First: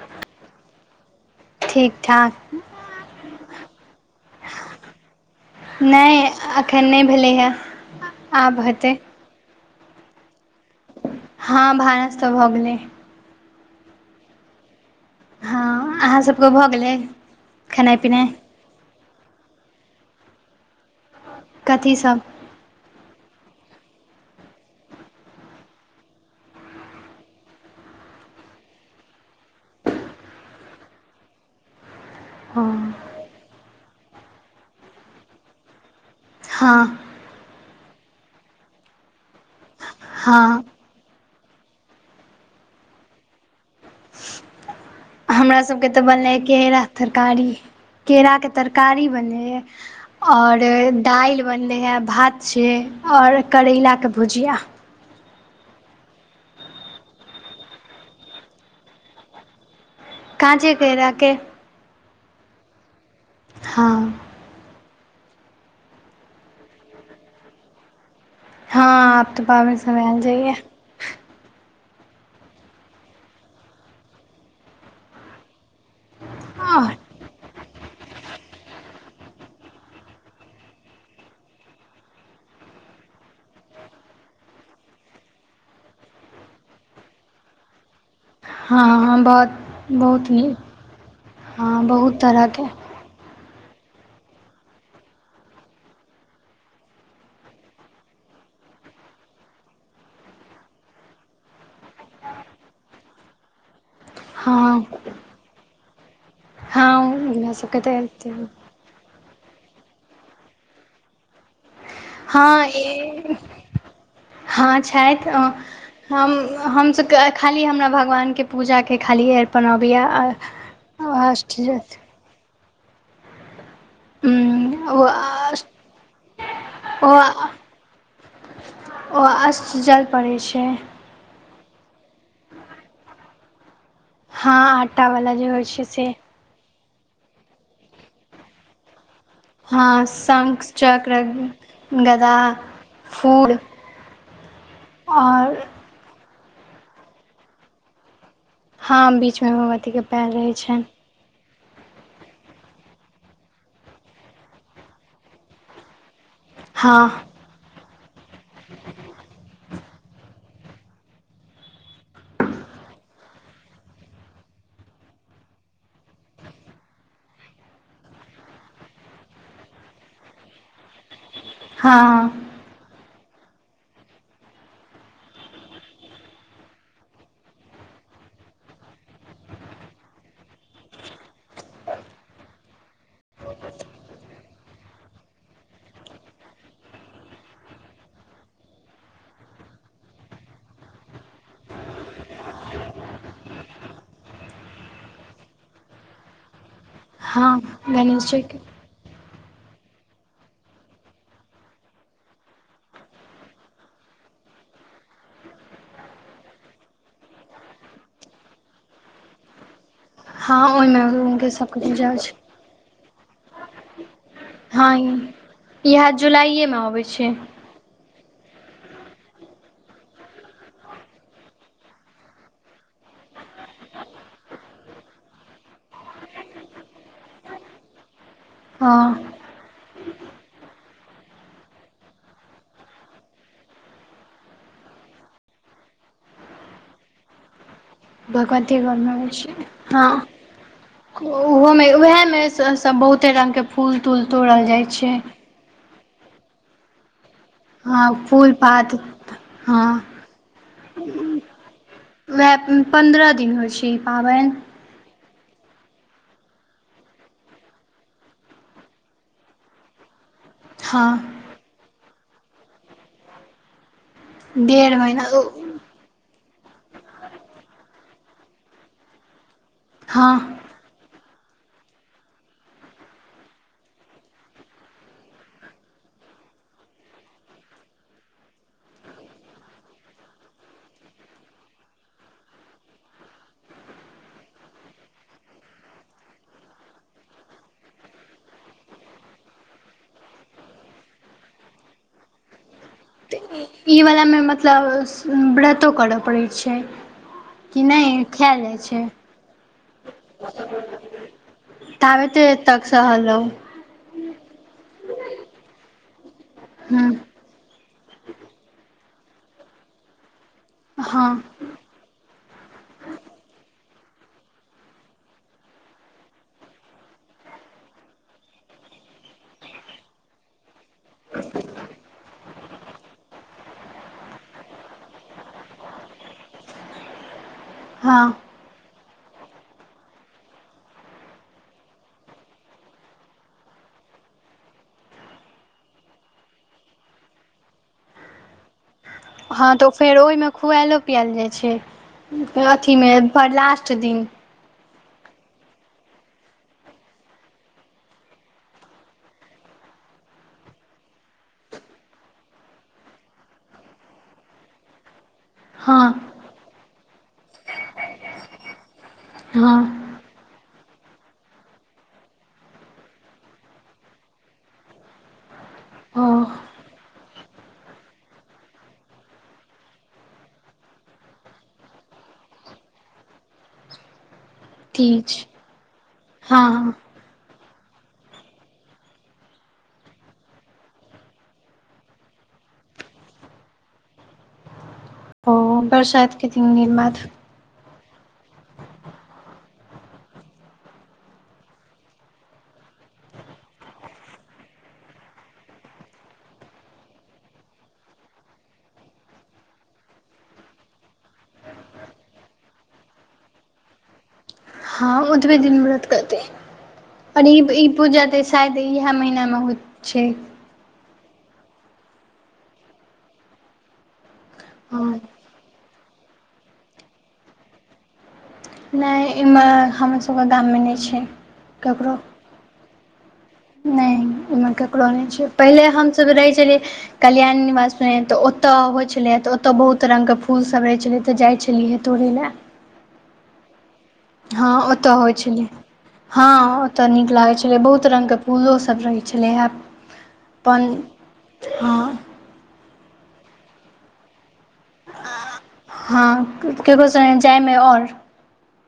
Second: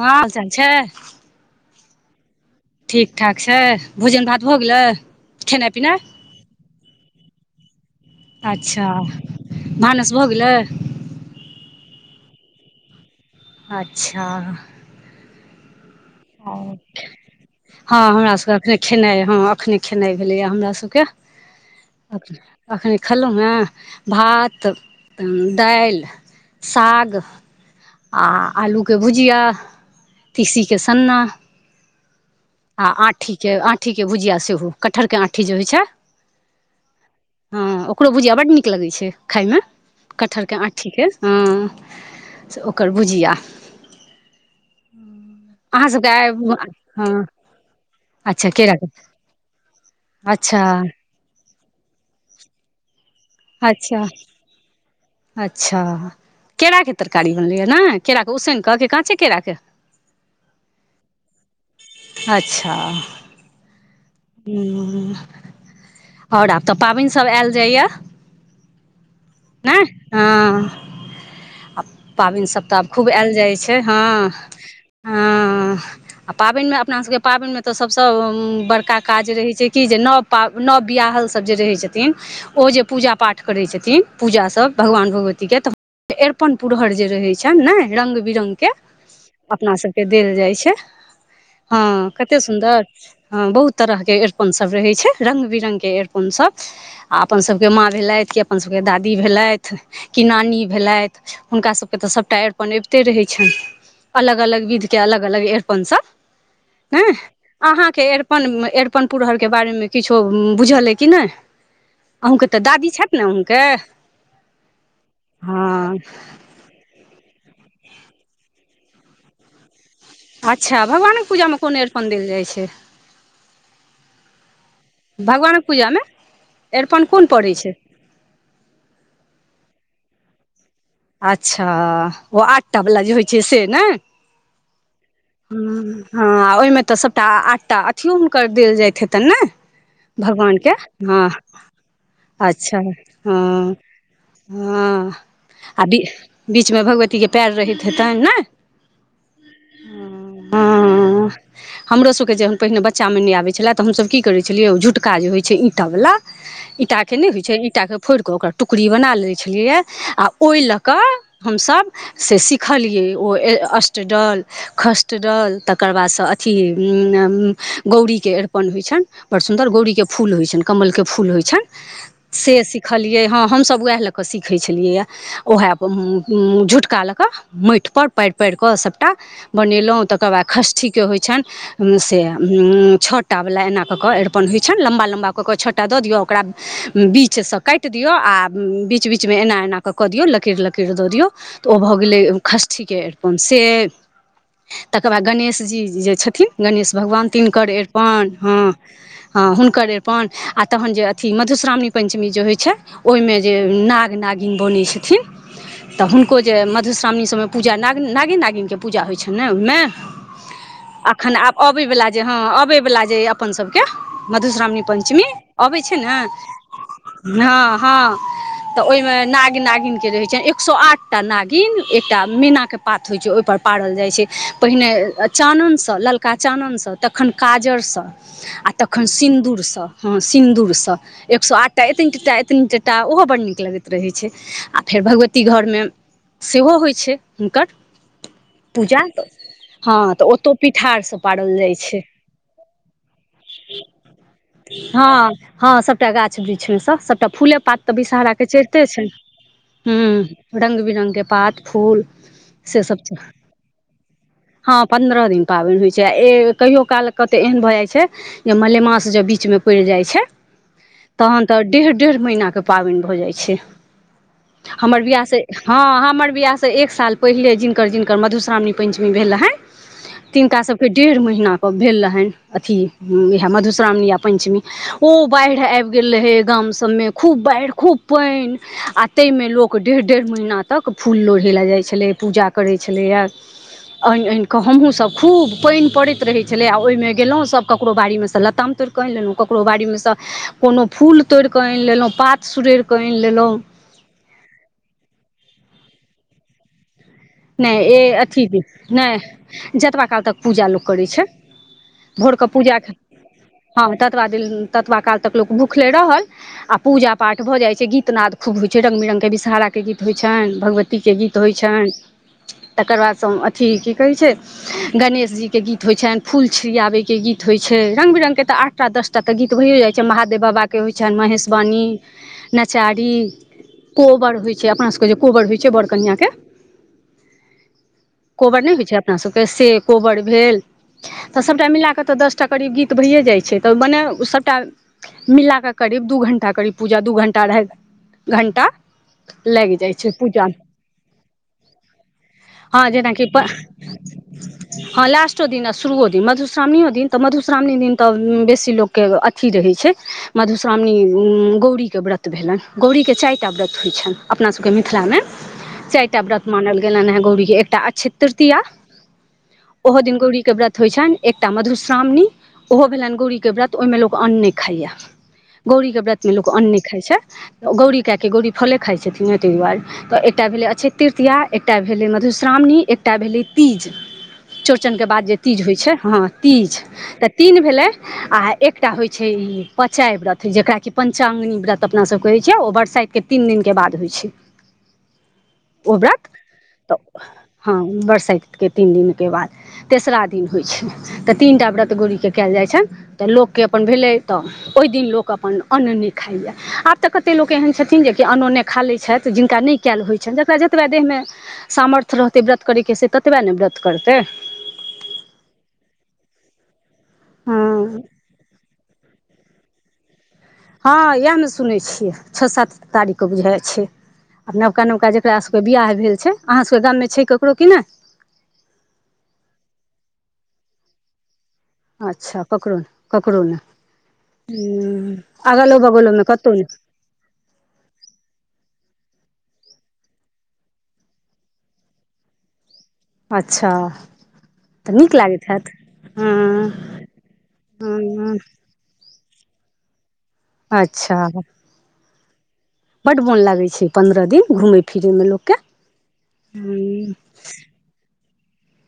हँ से छै ठीक ठाक ठीक ठाक छै भोजन भात भऽ गेलैय खेनाइ पिनाइ नहि एखन नहि भेलै हे आब अच्छा हेतै भानस भऽ गेलैय हँ भानस तऽ भऽ गेलैय अच्छा हाँ अहाँ सबके भऽ गेलैय खेनाई पिनाई खेनाई हाँ एखने खेनाई भेलैय हमरा सबके कथीसभ एखने खेलहुँ ए भात दाइल साग आ आलू के भुजिया तीसी के सन्ना हँ आ आठी के आठीके भुजिआ सेहो कटहरके आँठी जे होइ छै हाँ हाँ ओकरो भुजिया बड नीक लगै छै खायमे हँ कटहर के आँठी के ह ओकर भुजिया हमरा अहाँ सभके तऽ सबके आइ बनलै केरा के हँ तरकारी केरा के अच्छा केराके तरकारी बनलै ए आओर अच्छा दाइल बनलै हे भात छै ओर करैला अच्छा के भुजिया अच्छा केराके तरकारी बनलैए ने केराके उसन कऽ की काॅंचे केराके काॅंचे केराके अच्छा हाँ ह्म ओर आब तऽ पाबनसब आयल जाइए हाँ आब तऽ पावन ने के समय आयल हँ पाबनि सब खूब आयल जाई छै हाँ हाँ आ पाबनिमे आओर अपना सबके पाबनिमे तऽ सबसे बड़का काज रहै छै कि जे नव पा नव बियाहल सब जे रहै छथिन ओ जे पूजा पाठ करै छथिन पूजा सब भगवान भगवती के तऽ अरिपन पुरहर जे रहै छन ने रंग बिरंग के हँ हँ बहुत अपना सबके बहुत देल जाइ नीक छै हँ हाँ बहुत कते तरहके सुन्दर हाँ बहुत तरह के एरपन सब रहे छै रंग बिरंग के एड़पन सब आ अपन सब के माँ भेलथि क अपन सबके दादी भेलथि कि नानी भेलथि हुनका सबके तऽ सबटा अरिपन अबिते रहै छन अलग अलग विध हँ के अलग अलग अरिपन सब हँ ह हमरा सबके अहाँ के तऽ अरिपन मे अर्पन पुरहर के बारेमे किछो बुझल अ कि नहि अहूँके तऽ हँ दादी छथि ने आहूँके हँ छैथ हमसब के खाली हमरा भगवान के पूजा के खालीए अरिपन अबई अच्छा भगवानक पूजामे कोन बिआ अरिपन देल जाइ छै भगवानक पूजामे अरिपन ओ कोन पड़ै छै ओ अस्त जल पड़ै छै अच्छा ओ आठटा वला जे होइ छै से नयि हँ आटावला जे होइ छै ह्म से ह ओहिमे तऽ सभटा आठटा अथियो हुनकर देल जाइत हेतन ने हँ शंख भगवानके ह चक्र गदा अच्छा ह फूल आओर ह आ बीचमे भगवती के पैर रहैत हेतन ने हाँ बीचमे भगवतीके पैर रहय छैन हमरोसबके जन पहिने बच्चामे नहि आबै छले तऽ हमसभ की करै छलियै झुटका जे होइ छै ईटा वाला हँ ईटाके नहि होइत छै ईटाके फोड़ि कऽ ओकरा टुकड़ी बना लै छलियै आ ओहि लऽ कऽ हमसब से सिखलियै ओ अष्टडलष्टडल तकर बादसे अथी गौड़ी के अरिपन होइ छैन बड़ सुन्दर गौड़ी के फूल होई छैन कमल के फुल होई छैन हँ से सीखलिये ह हम सब उहे लऽ कऽ सिखयै छलियै ओएह झुटका लऽ कऽ माटि पर पारि पार कऽ सबटा बनेलौ तकर बाद ष्ठी के होइ छन से छटा एना कऽ कऽ अरिपन होई छैन लम्बा लम्बाक क छटा दऽ दियौ ओकरा बीच सँ काट दियौ आ बीच बीच मे एना एना कऽ कऽ दियौ लकीर लकीर दऽ दियौ तऽ ओ भऽ गेलै षष्ठीके अरिपन से तकर बाद गणेश जी जे छथिन गणेश भगवान हँ तिनकर गणेश अरिपन हँ जीके हँ हुनकर अरिपन आ तहन जे अथी मधुश्रावणी पञ्चमी जे होइ छै ओहिमे जे नाग नागिन बनै छथिन तऽ हुनको जे मधुश्रावणी सभमे पूजा नाग नागे नागिनके पूजा होइत छनि ने ओहि मे हँ ओहिमे अखन हुनके आब सबके अबै पूजा वला होइ जे छै हँ अबै वला जे अपन सभके मधुश्रावणी हँ पंचमी अबै छै ने इएह जुलाइएमे अबै छै ह हँ तऽ ओहिमे नाग नागिन के जे होइ छै एक सो आठ टा नागिन एकटा मैना के पात होय छै ओय पर पारल जाय छै पहिने चाननसँ ललका चाननसँ तखन काजरसँ आ तखन हँ सिन्दूरसँ हँ सिन्दूरसँ एक सए आठटा एतनी टटा एतनी टटा ओहो बड़ नीक लगैत रहै छै आ फेर भगवती घरमे सेहो होइ छै हुनकर भगवती पूजा गरमे अबै छियै हँ तऽ ओतौ पिठारसँ पारल जाइ ओहोमे छै उएह मे सब बहुते रंग के फूल तूल तोड़ल जाइ छै हँ हँ सभटा गाछ वृक्षमे सँ सभटा फूले पात तऽ हँ विषहरा के फूल चढ़िते पात छैन हँ ह रंग बिरंग के पात फूल उएह से सब पन्द्रह दिन होइ छै ई पाबनि हँ पन्द्रह दिन पाबनि होइ छै आ ए कहियओ काल कतेक एहन भऽ जाइ छै जे मलेमास जे बीचमे पड़ि जाइ छै हँ तखन तऽ डेढ़ डेढ़ महीनाके पाबनि भऽ जाइ छै डेढ़ हमर बियाह महीना से हँ हमर बियाह त एक साल पहिले जिनकर जिनकर मधुश्रावणी पंचमी भेल रहन हँ तिनका सब के डेढ़ महीना भेल रहन अथी एहा मधुश्रावणी पंचमी ओ बाढ़ि आबि गेल रहय गाम सभमे खूब बाढ़ि खूब पानि आ ते ताहिमे लोक डेढ़ डेढ़ महिना तक फूल लोढ़ै लए जाइ छलै पूजा करै छलैयै आनि आनि कऽ हमहूँसभ खूब पानि पड़ैत रहैत छलै आ ओहिमे गेलहुँ सभ ककरो बाड़ीमे सँ लताम तोड़ि आनि लेलहु ककरो बाड़ी मे से कोनो फूल तोड़ि कऽ आनि लेलहु पात सुड़ैर कऽ आनि लेलहुँ ई वलामे मतलब व्रतो करय पड़ैत छै कि नहि ए अथी खायल जाइ छै नहि जतबा काल तक पूजा लोक करै छै भोरकऽ ताबेते पूजा तक सहल रहू हँ ततबा दिन ततबा काल तक लोक भूखले रहल आ हूँ पूजा पाठ भऽ जाइत छै गीतनाद खूब होइ छै रङ्ग बिरङ्गके विषहाराके गीत होइत छनि भगवतीके हँ गीत होइ छनि [inaudible] तकर बादसँ अथी की कहै छै गणेशजीके गीत होइ छनि फूल छिड़ियाबैके गीत होइ छै रंग बिरंग के तऽ आठटा दसटा तऽ गीत भयो जाइ छै महादेव बाबा के के होइ छनि महेशवणी नचारी कोबर होइ छैय अपना सभके जे कोबर होइ छैय बड़ कनिआँके हँ कोबर नहि होइ छैय अपनासभके से कोबर भेल तऽ सभटा मिलाकऽ तऽ दसटा करीब गीत भइए जाइत छैय तऽ मने सभटा मिल कऽ क करीब दू घण्टा करीब पूजा दू घण्टा अढ़ाइ घण्टा हँ लागि तऽ जाइ छै फेर पूजा ओहिमे खुआलो पियायल जाइत छैय हँ अथीमे जेनाकि लास्ट दिन हँ लास्टो दिन आ शुरुओ दिन मधुश्रावणियो दिन तऽ मधुश्रावणी दिन तऽ बेसी लोक के अथी रहै छैय छैय मधुश्रावणिय गौरी के व्रत भेलनि गौरी के चारि व्रत हो छन अपना सब के मिथिला मे चार हँ ता व्रत मानल गेलनि हे गौरी के एकटा अ्ष तृतीय हँ ओहो दिन गौरी के व्रत होइत छनि एकटा मधुश्रावणी ओहो भेलनि गौरीके व्रत ओहिमे लोक अन्न नहि खाइए। गौरी के ओ व्रतमे लोक अन्न नहि खइत छैय गौरी कए कऽ गौरी फले खाइत छथिन तहि दुआर तऽ ए एक भेलै अक्षय तृतीय एकटा भेलै मधुश्रावणी एकटा भेलै तीज। चौड़चन के बाद ठीक जे छै तीज होइ छैय हँ तीज तऽ तीन भेलै आ एकटा होइ छैय ई पचाय व्रत जेकरा कि पंचांगनी व्रत अपना सब कहै छैय ओ बरसाइत के तीन दिन के बाद होइ छैय ओ बरषाइत के तीन दीन बाद बरसाइत के तीन दिनके बाद तेसरा दिन होइ छैय तऽ तीन टा व्रत गोरी के कैल जाइ छैय तऽ लोक केँ अपन भेलै तऽ ओहि दिन लोक अपन अन्न नइ खाइ यै आब तऽ कतेक लोक एहन छथिन जेकि अनोने खा लैत छथि जिनका नइ कैल होइ छैय जतबा देहमे सामर्थ्य रहतै व्रत करैके से ततबे ने व्रत करतै ओत बे दिन व्रत करते और ई हँ ई पूजा त शायद इहे महीना मे महत्व छैय। हँ इयेह में सुनै छियै छ सात तारीख के बुझाइयै छैय। आ नवका नवका हँ जकरा सभके बियाह भेल छैय अहाँ सभके गाम मे छैय ककरो की नइ? नए इमहर हमर सभके गाम में नइ छैय। अच्छा ककरो ककरो ने नइ इम्हर ककरो नइ छैय पहिले हम बगलोमे सब कतहु रहै नहि छलियै कल्याण निवास तऽ ओतय होइ छैय। छलै तऽ ओतय बहुत रङ्गके फूलसभ रहै छलै तऽ जाइ छलियै तोड़य लए अच्छा हँ तऽ ओतऽ नीक होइ लागैत छलै हैत हँ ओतय नीक लागे छले बहुत रंग के हँ फूलो सब रहै छैय छलै अपन अच्छा हँ बड्ड मोन लागै छैय पन्द्रह दिन घूमय फिरयमे लोककेँ हँ ककरो संगे जायमे ओर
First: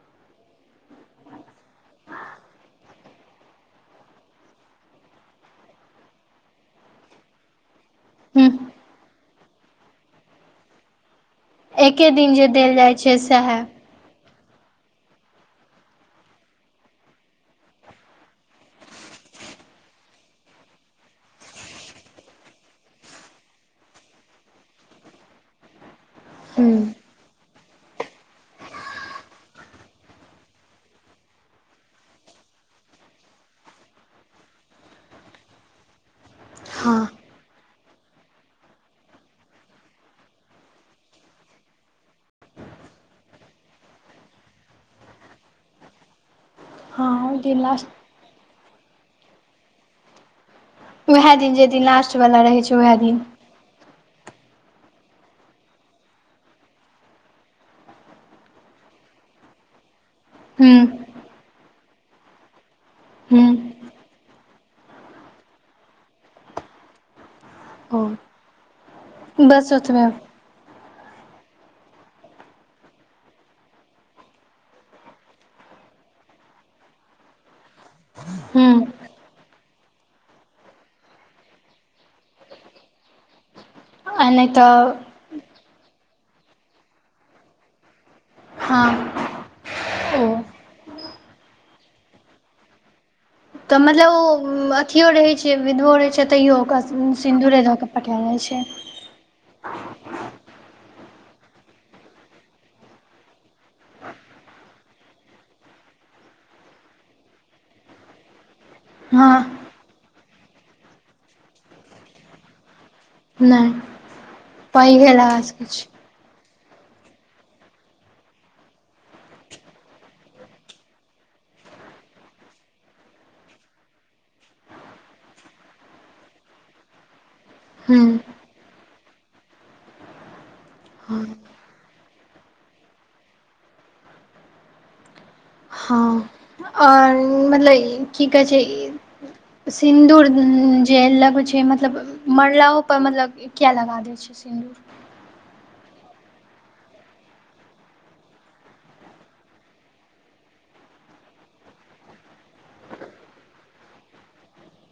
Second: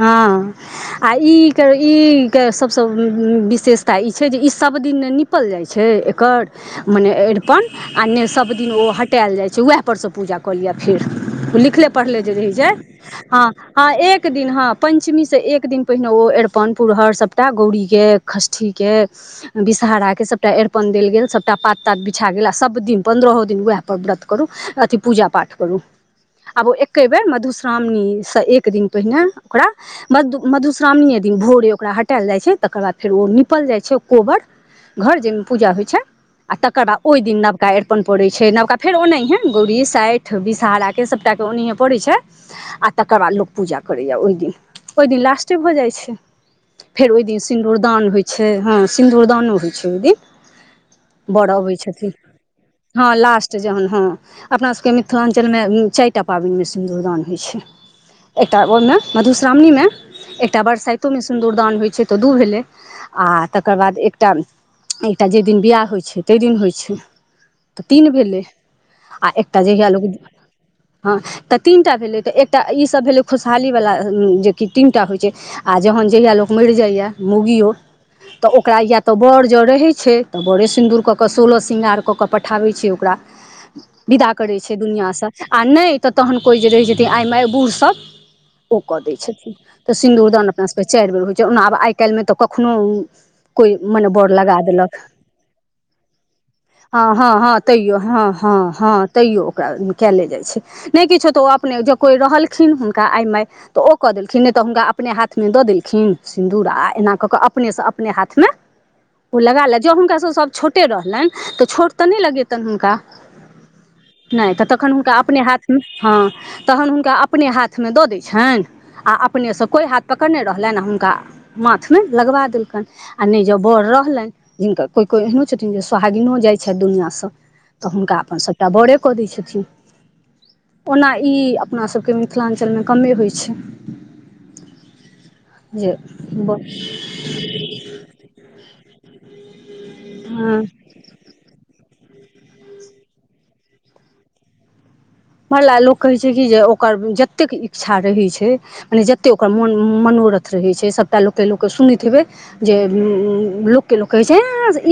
हँ आ ई ई केँ सभसे विशेषता ई छै जे ई सभ सब दिन ने निपल जाइ छैय एकर मने अरिपन आ नइ हूँ सभ दिन ओ हटायल जाय छै उहै पर स पूजा कऽ लिअ फेर। लिखले एके पढ़ले जे दिन रहि जाए देल जाइ छै हां सएह हां एक एक दिन हँ पञ्चमी से एक दिन पहिने ओ अरिपन पुरहर सभटा गौरीके षष्ठीके विषहाराा के सभटा अरिपन देल गेल सभटा पात तात बिछा गेल आ सभ दिन पन्द्रहो दिन उएह पर व्रत कर अथि पूजा पाठ करू आब हूँ एक्के बेर मधुसरावनी से एक दीन पहिने ओकरा मधु मधुश्रावणिये दिन भोरे ओकरा हटाएल जाइ छैय तकर बाद फेर ओ निपल जाइ छैय। कोबर घर जेहिमे पूजा होइ छैय आ तकर बाद हँ ओई दिन नवका अरिपन पड़ै छैय नवका फेर ओनाहिये गौरी साइठ विषहाराके सभटा पड़ै छैय आ तकर बाद लोक पूजा कर करैय ओई दिन ओई दिन लास्टे भऽ जाइ छैय हँ फेर ओई ओहि दिन लास्ट सिन्दूुरदान होइ छैय हँ सिन्दूर दानो होइ छैय ओहि दिन उएह बड़ दिन जे अबै दिन छथिन लास्ट वला रहै छै उएह हँ दिन लास्ट जहन हँ अपना सबके मिथिलाञ्चलमे चारिटा पाबन में सिनदूर दान होइ छैय। टा ओई में मधुश्रावणी मे एकटा हूँ बरसाइतो मे सुन दुरदान होइत छै तऽ दू भेलै आ हूँ तकर बाद एकटा एकटा जै दिन बियाह होइत छै तै दिन होइत छै तऽ तीन ओ भेलैक आ एकटा बस जहिया ओतबे लोक हँ तऽ तीनटा भेलै तऽ एक ईसभ भेलै खुशहाली वला जेकि तीन टा होइत छैक आ जहन जहिया लोक मरि जाइए मोउगियो तऽ ओकरा हूँ या तऽ बड़ ज रहैत छै तऽ बरे सिन्दूर कऽ कऽ सोलह स्रृंगार कऽ कऽ पठाबैत छै ओकरा [inaudible] विदा नहि करैत छै तऽ दुनिआँ स आ नहि तऽ तहन कोइ जे रहैत आइ माय बूढ़सभ ओ कऽ दै हँ छथिन तऽ ओ सिन्दूरदान अपना सभकेँ चाइर बेर होइत छैक ओना आब आइ काल्हिमे तऽ कखनो कोइ तऽ मने मतलब बर लगा ओ देलक अथियो रहैत छै विधवो रहैत छै तैयो हँ ओकरा हँ हँ सिन्दूरे दऽ केँ तैयो पठा हँ छै हँ हँ तैयो ओकरा कयले जाइत छैक नहि किछो तऽ ओ अपने जे कोई रहलखिन हुनका आइ माय तऽ ओ कऽ देलखिन नहि तऽ हुनका अपने हाथमे दऽ देलखिन सिन्दूर आ एना कऽ कऽ अपनेसँ अपने हाथ मे ओ हँ लगा ले जँ हुनकासँ सभ छोटे रहलनि तऽ छोट तऽ नहि लगेतनि हुनका नहि तऽ तखन पैघे हुनका अपने लगा सकै हाथमे छी हँ तहन हुनका अपने हाथ हाथमे दऽ दैत छनि आ अपनेसँ कोई हाथ पकड़ने रहलनि आ हुनका माथमे लगबा देलकनि आ नहि जँ बड़ रहलनि जिनका कोइ कोइ एहनो छथिन जे सोहागिनो जाइत छथि दुनिआसँ तऽ हुनका हूँ अपन सभटा बरे कऽ दैत छथिन ओना ई अपना सभकेँ मिथिलाञ्चलमे कमे होइत छैक जे हँ बस आओर मतलब की कहैत छै सिन्दूर हँ जे लग छै मतलब मरलाहोपर मतलब किए लगा दैत छै सिन्दूर ला लोग कहैत छै की जे ओकर जतेक इच्छा रहैत छै मने जते ओकर मन मनोरथ रहैत छै सबटा लोककेँ लोक सुनैत हेबय जे केँ लोक होे छै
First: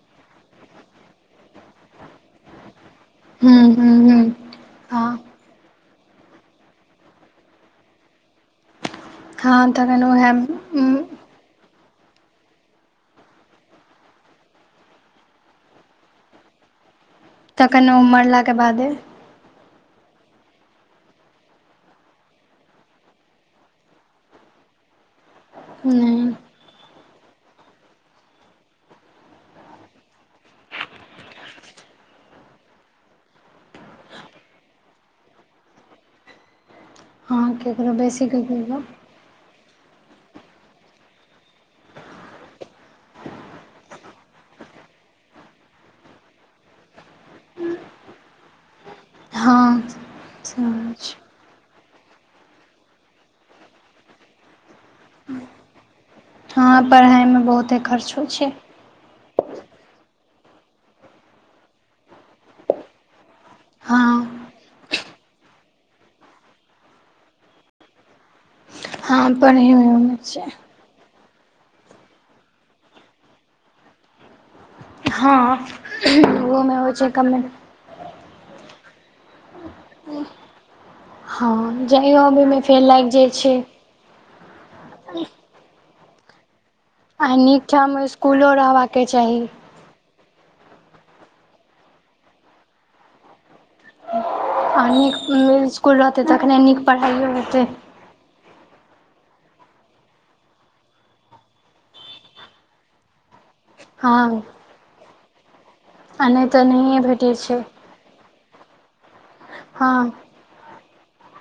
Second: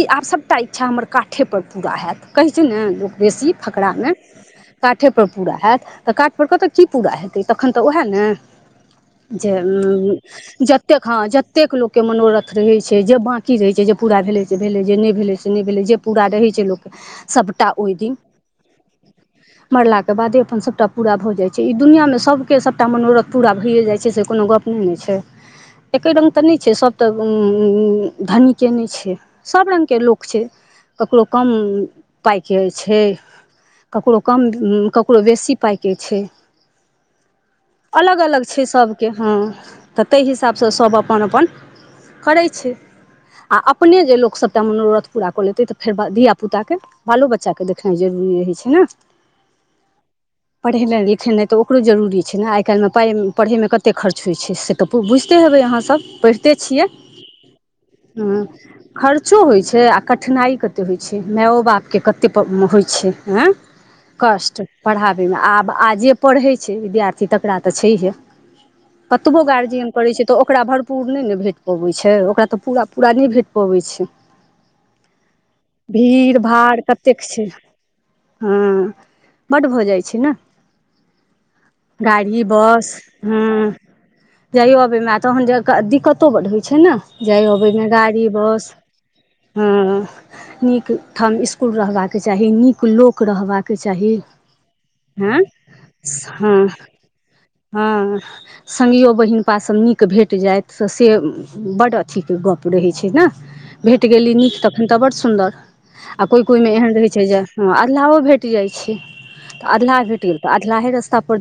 ई आब सबटा इच्छा हमर काठेपर पूरा हैत कहैत छै ने लोक बेसी हूँ हूँ फकरामे हूँ हँ काठेपर पूरा हयत तऽ काठपर कतय की पूरा हेत तखन तऽ उएह ने जे हँ तखन उ उएह जतेक ख कतेक लोककेँ मनोरथ रहैत छै जे बांकी रहय छै जे पूरा भेलय से भेलय जे नहि भेलय से नहि भेलय जे पूरा रहय छै जे लोक तखन ओ मरलाकेँ बादे मरलाक के बादे अपन सबटा पूरा भऽ जाइ छै ई दुनिया मे सबकेँ सबटा मनोरथ पूरा भइयए जाइत छैक से कोनो गप नहि ने छै एके रंग तऽ नहि छैक सभ तऽ धनीकेँ नहि छैक सभ रङ्गके लोक छैक ककरो कम पाइकेँ छै ककरो कम ककरो बेसी पाइके छै हँ केकरो अलग बेसी अलग छै केकरो सभकेँ हँ तऽ ताहि हिसाबसँ सभ अपन अपन करैत छै आ अपने जे लोक सभटा मनोरथ पूरा कऽ लतै तऽ फेर धिय पुताकेँ बालो बच्चाकेँ देखनाइ जरुरी रहइ छै ने [unintelligible] हँ पढ़ेनाइ समझ लिखेनाइ तऽ ओकरो जरुरी छै ने आइ कालमे पाई पढ़े मे कते खर्च होइ छै से तऽ बुझते हे अ पढ़े हँ छियै पढ़ाइमे बहुते खर्च होइ छै ख [unintelligible] क्चो होइत छै आ कठिनाइ कतेक होइत छै माओ बापकेँ कतेक होइत छैक आँ हँ कष्ट पढ़ाबयमे आब आ जे पढ़ैत छै विद्यार्थी तकरा तऽ छैहे हँ कतबो पढ़ैमे गार्जियन करे होइ छै तऽ ओकरा भरपूर नहि ने भेट पबैत छै ओकरा तऽ पूरा पूरा नहि भेट पबैत छै हँ भीड़ ओहोमे भाड़ होइ छै कतेक कमे छैक हँ बड्ड भऽ जाइत छैक ने हँ जाइयो गाड़ी अबैमे फेर बस लागि जाइ छै हँ जाइयो अबय मे तहन दिक्कतो बड होइत छैक छै न आ जाय नीक अबैमे ठाम गाड़ी इसकुलो बस रहबाके चाही हँ नीक ठाम इसकुल रहबाके चाही नीक लोक रहबाके चाही आ नीक हँ इसकुल रहतै तखने हँ नीक पढ़ाइयो हेतै हँ संगियो बहिनपा सभ नीक भेट जाऐत तऽ से बड्ड अथीके गप्प रहै छै न भेट गेली हँ नीक तखन तऽ बड सुन्दर आ कोइ नहि तऽ कोइमे एहन नहिए रहै छै भेटै जे ओ भेट जाय छै तऽ अधलाह हँ भेट गेल तऽ अधलाहे रस्ता पर धि